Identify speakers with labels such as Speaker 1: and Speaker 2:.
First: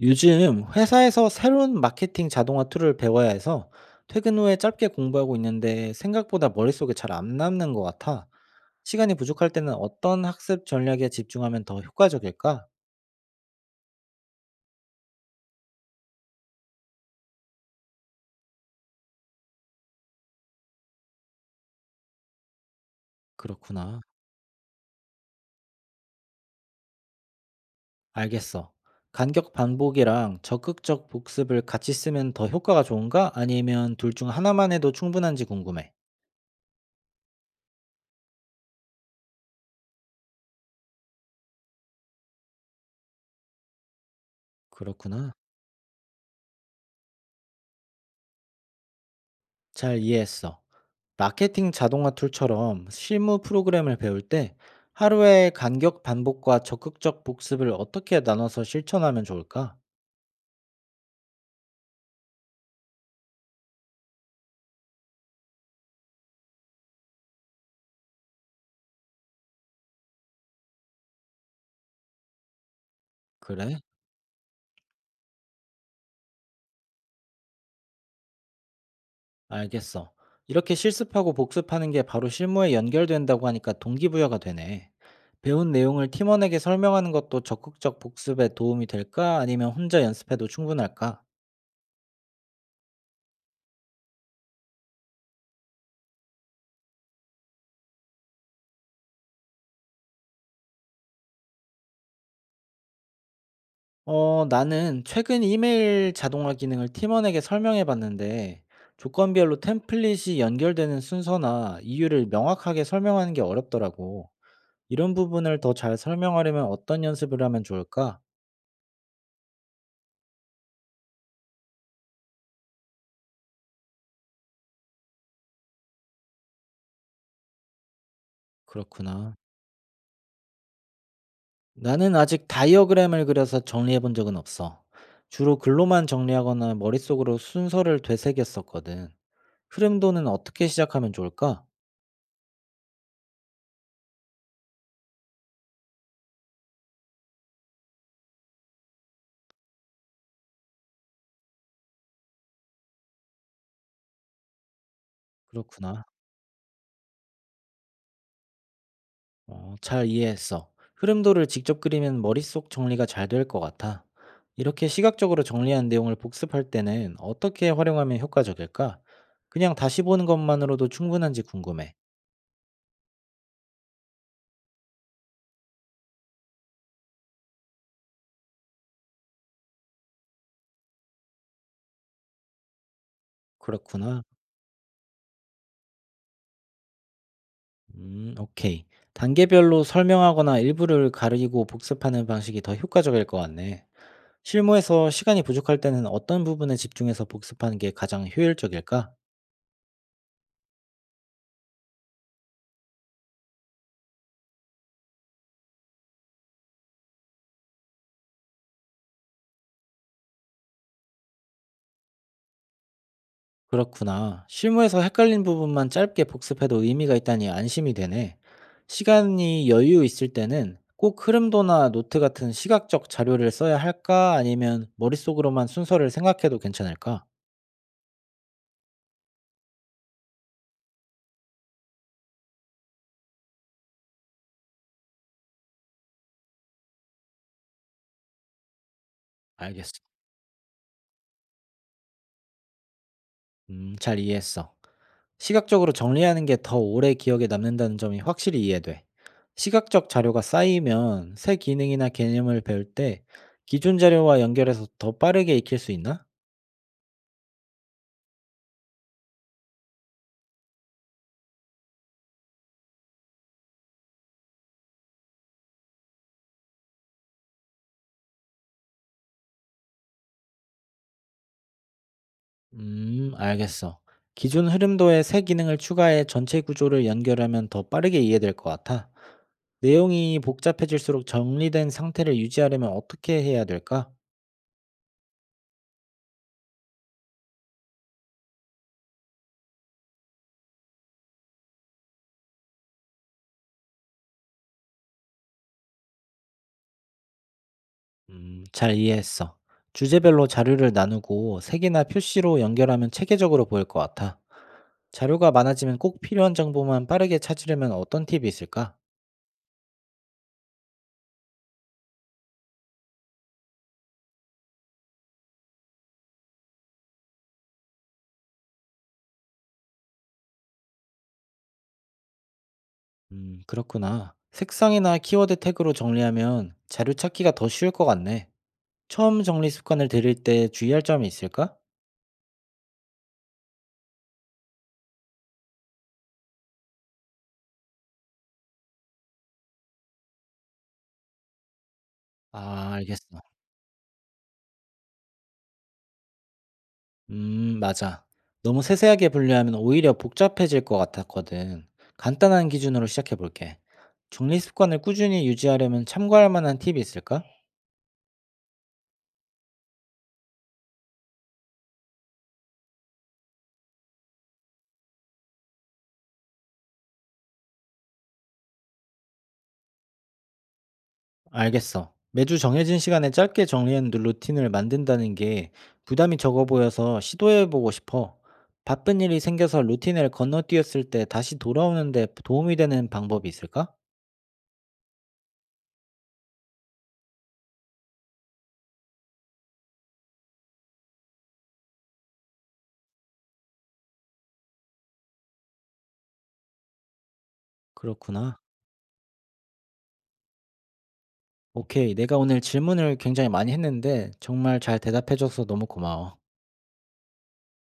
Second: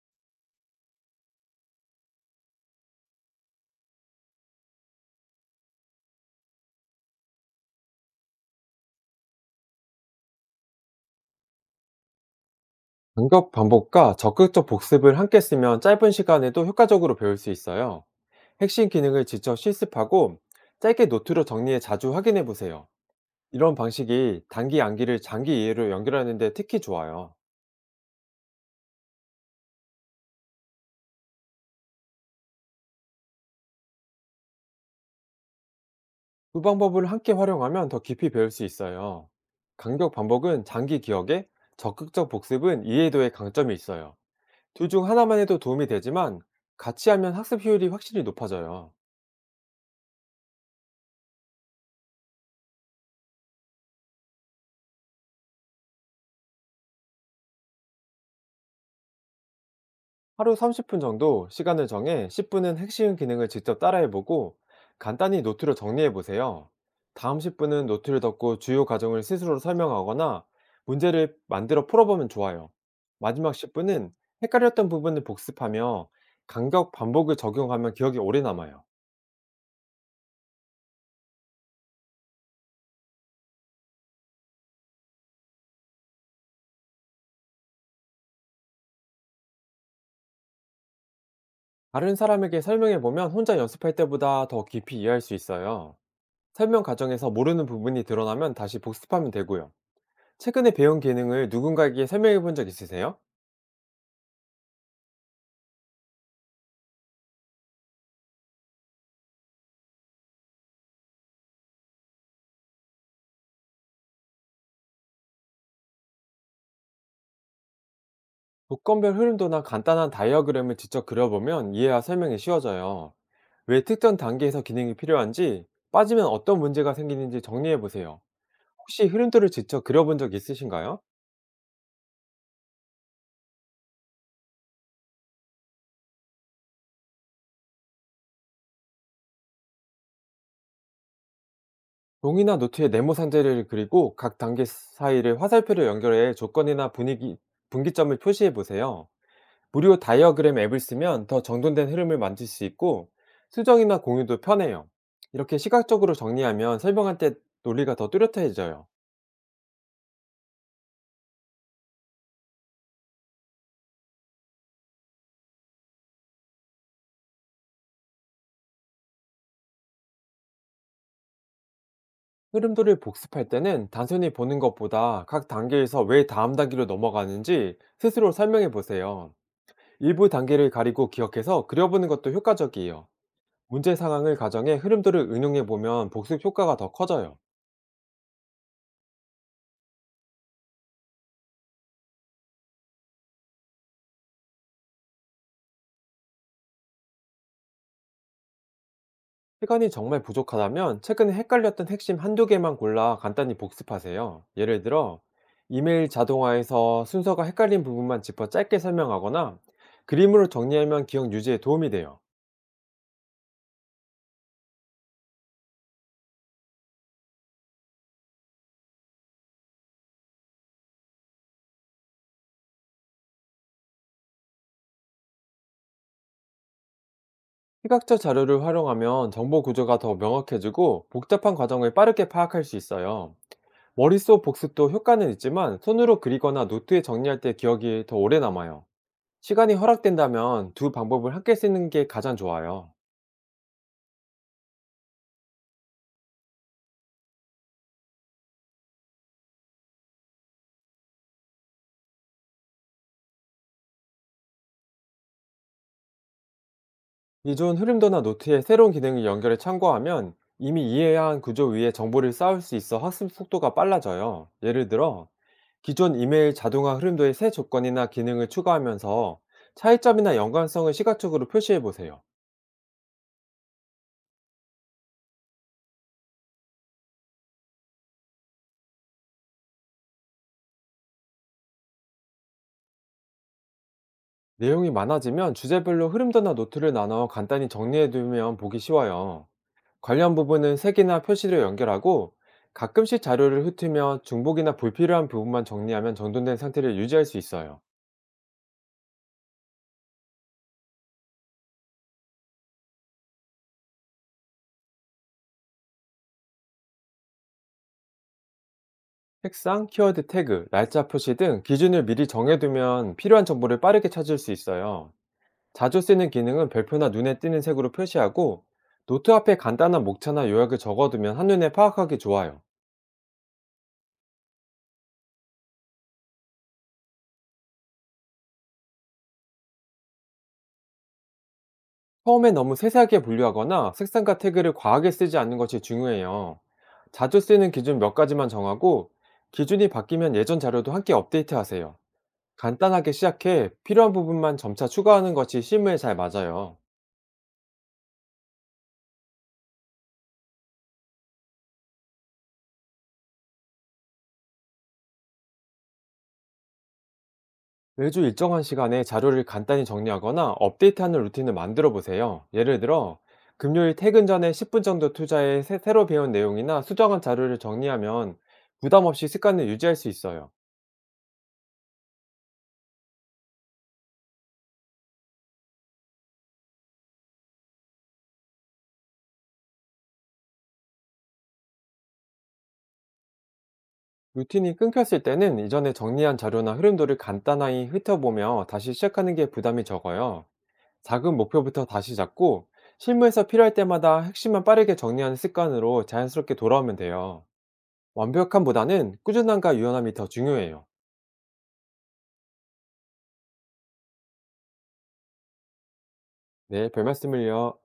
Speaker 1: 요즘 회사에서 새로운 마케팅 자동화 툴을 배워야 해서 퇴근 후에 짧게 공부하고 있는데 생각보다 머릿속에 잘 안 남는 것 같아. 시간이 부족할 때는 어떤 학습 전략에 집중하면 더 효과적일까?
Speaker 2: 반복 반복과 적극적 복습을 함께 쓰면 짧은 시간에도 효과적으로 배울 수 있어요. 핵심 기능을 직접 실습하고 짧게 노트로 정리해 자주 확인해 보세요. 이런
Speaker 1: 그렇구나.
Speaker 2: 방식이 단기 암기를 장기 이해로 연결하는데 특히 좋아요.
Speaker 1: 알겠어. 간격 반복이랑 적극적 복습을 같이 쓰면 더 효과가 좋은가? 아니면 둘 중 하나만 해도 충분한지 궁금해.
Speaker 2: 두 방법을 함께 활용하면 더 깊이 배울 수 있어요. 간격 반복은 장기 기억에, 적극적 복습은 이해도에 강점이 있어요. 둘 중
Speaker 1: 그렇구나.
Speaker 2: 하나만 해도 도움이 되지만 같이 하면 학습 효율이 확실히 높아져요.
Speaker 1: 잘 이해했어. 마케팅 자동화 툴처럼 실무 프로그램을 배울 때 하루에 간격 반복과 적극적 복습을 어떻게 나눠서 실천하면 좋을까?
Speaker 2: 하루 30분 정도 시간을 정해 10분은 핵심 기능을 직접 따라해보고 간단히 노트로 정리해보세요. 다음 10분은 노트를 덮고 주요 과정을 스스로 설명하거나 문제를 만들어 풀어보면 좋아요. 마지막
Speaker 1: 그래?
Speaker 2: 10분은 헷갈렸던 부분을 복습하며 간격 반복을 적용하면 기억이 오래 남아요.
Speaker 1: 알겠어. 이렇게 실습하고 복습하는 게 바로 실무에 연결된다고 하니까 동기부여가 되네. 배운 내용을 팀원에게 설명하는 것도 적극적 복습에 도움이 될까? 아니면 혼자 연습해도 충분할까?
Speaker 2: 다른 사람에게 설명해보면 혼자 연습할 때보다 더 깊이 이해할 수 있어요. 설명 과정에서 모르는 부분이 드러나면 다시 복습하면 되고요. 최근에 배운 기능을 누군가에게 설명해 본 적 있으세요?
Speaker 1: 어, 나는 최근 이메일 자동화 기능을 팀원에게 설명해 봤는데, 조건별로 템플릿이 연결되는 순서나 이유를 명확하게 설명하는 게 어렵더라고. 이런 부분을 더 잘 설명하려면 어떤 연습을 하면 좋을까?
Speaker 2: 조건별 흐름도나 간단한 다이어그램을 직접 그려보면 이해와 설명이 쉬워져요. 왜 특정 단계에서 기능이 필요한지, 빠지면 어떤 문제가 생기는지 정리해 보세요. 혹시
Speaker 1: 그렇구나.
Speaker 2: 흐름도를 직접 그려본 적 있으신가요?
Speaker 1: 나는 아직 다이어그램을 그려서 정리해 본 적은 없어. 주로 글로만 정리하거나 머릿속으로 순서를 되새겼었거든. 흐름도는 어떻게 시작하면 좋을까?
Speaker 2: 종이나 노트에 네모 상자를 그리고 각 단계 사이를 화살표로 연결해 조건이나 분위기, 분기점을 표시해 보세요. 무료 다이어그램 앱을 쓰면 더 정돈된 흐름을 만들 수 있고, 수정이나 공유도 편해요. 이렇게
Speaker 1: 그렇구나.
Speaker 2: 시각적으로 정리하면 설명할 때 논리가 더 뚜렷해져요.
Speaker 1: 어, 잘 이해했어. 흐름도를 직접 그리면 머릿속 정리가 잘 될 것 같아. 이렇게 시각적으로 정리한 내용을 복습할 때는 어떻게 활용하면 효과적일까? 그냥 다시 보는 것만으로도 충분한지 궁금해.
Speaker 2: 흐름도를 복습할 때는 단순히 보는 것보다 각 단계에서 왜 다음 단계로 넘어가는지 스스로 설명해 보세요. 일부 단계를 가리고 기억해서 그려보는 것도 효과적이에요. 문제
Speaker 1: 그렇구나.
Speaker 2: 상황을 가정해 흐름도를 응용해 보면 복습 효과가 더 커져요.
Speaker 1: 오케이. 단계별로 설명하거나 일부를 가리고 복습하는 방식이 더 효과적일 것 같네. 실무에서 시간이 부족할 때는 어떤 부분에 집중해서 복습하는 게 가장 효율적일까?
Speaker 2: 시간이 정말 부족하다면 최근에 헷갈렸던 핵심 한두 개만 골라 간단히 복습하세요. 예를 들어, 이메일 자동화에서 순서가 헷갈린 부분만 짚어 짧게 설명하거나 그림으로 정리하면 기억 유지에 도움이 돼요.
Speaker 1: 그렇구나. 실무에서 헷갈린 부분만 짧게 복습해도 의미가 있다니 안심이 되네. 시간이 여유 있을 때는 꼭 흐름도나 노트 같은 시각적 자료를 써야 할까? 아니면 머릿속으로만 순서를 생각해도 괜찮을까?
Speaker 2: 시각적 자료를 활용하면 정보 구조가 더 명확해지고 복잡한 과정을 빠르게 파악할 수 있어요. 머릿속 복습도 효과는 있지만 손으로 그리거나 노트에 정리할 때 기억이 더 오래 남아요. 시간이
Speaker 1: 알겠어.
Speaker 2: 허락된다면 두 방법을 함께 쓰는 게 가장 좋아요.
Speaker 1: 잘 이해했어. 시각적으로 정리하는 게 더 오래 기억에 남는다는 점이 확실히 이해돼. 시각적 자료가 쌓이면 새 기능이나 개념을 배울 때 기존 자료와 연결해서 더 빠르게 익힐 수 있나?
Speaker 2: 기존 흐름도나 노트에 새로운 기능을 연결해 참고하면 이미 이해해야 한 구조 위에 정보를 쌓을 수 있어 학습 속도가 빨라져요. 예를 들어 기존 이메일 자동화 흐름도에 새 조건이나 기능을 추가하면서 차이점이나 연관성을 시각적으로 표시해 보세요.
Speaker 1: 알겠어. 기존 흐름도에 새 기능을 추가해 전체 구조를 연결하면 더 빠르게 이해될 것 같아. 내용이 복잡해질수록 정리된 상태를 유지하려면 어떻게 해야 될까?
Speaker 2: 내용이 많아지면 주제별로 흐름도나 노트를 나눠 간단히 정리해두면 보기 쉬워요. 관련 부분은 색이나 표시로 연결하고 가끔씩 자료를 흩으며 중복이나 불필요한 부분만 정리하면 정돈된 상태를 유지할 수 있어요.
Speaker 1: 잘 이해했어. 주제별로 자료를 나누고 색이나 표시로 연결하면 체계적으로 보일 것 같아. 자료가 많아지면 꼭 필요한 정보만 빠르게 찾으려면 어떤 팁이 있을까?
Speaker 2: 색상, 키워드 태그, 날짜 표시 등 기준을 미리 정해두면 필요한 정보를 빠르게 찾을 수 있어요. 자주 쓰는 기능은 별표나 눈에 띄는 색으로 표시하고 노트 앞에 간단한 목차나 요약을 적어두면 한눈에 파악하기 좋아요.
Speaker 1: 그렇구나. 색상이나 키워드 태그로 정리하면 자료 찾기가 더 쉬울 것 같네. 처음 정리 습관을 들일 때 주의할 점이 있을까?
Speaker 2: 처음에 너무 세세하게 분류하거나 색상과 태그를 과하게 쓰지 않는 것이 중요해요. 자주 쓰는 기준 몇 가지만 정하고 기준이 바뀌면 예전 자료도 함께 업데이트하세요.
Speaker 1: 아,
Speaker 2: 간단하게
Speaker 1: 알겠어.
Speaker 2: 시작해 필요한 부분만 점차 추가하는 것이 실무에 잘 맞아요.
Speaker 1: 음, 맞아. 너무 세세하게 분류하면 오히려 복잡해질 것 같았거든. 간단한 기준으로 시작해 볼게. 정리 습관을 꾸준히 유지하려면 참고할 만한 팁이 있을까?
Speaker 2: 매주 일정한 시간에 자료를 간단히 정리하거나 업데이트하는 루틴을 만들어 보세요. 예를 들어 금요일 퇴근 전에 10분 정도 투자해 새로 배운 내용이나 수정한 자료를 정리하면 부담 없이 습관을 유지할 수 있어요.
Speaker 1: 알겠어. 매주 정해진 시간에 짧게 정리하는 루틴을 만든다는 게 부담이 적어 보여서 시도해 보고 싶어. 바쁜 일이 생겨서 루틴을 건너뛰었을 때 다시 돌아오는데 도움이 되는 방법이 있을까?
Speaker 2: 루틴이 끊겼을 때는 이전에 정리한 자료나 흐름도를 간단하게 훑어보며 다시 시작하는 게 부담이 적어요. 작은 목표부터 다시 잡고 실무에서 필요할 때마다 핵심만 빠르게 정리하는 습관으로 자연스럽게 돌아오면 돼요.
Speaker 1: 그렇구나.
Speaker 2: 완벽함보다는 꾸준함과 유연함이 더 중요해요.
Speaker 1: 오케이. 내가 오늘 질문을 굉장히 많이 했는데 정말 잘 대답해 줘서 너무 고마워.
Speaker 2: 네, 별 말씀을요.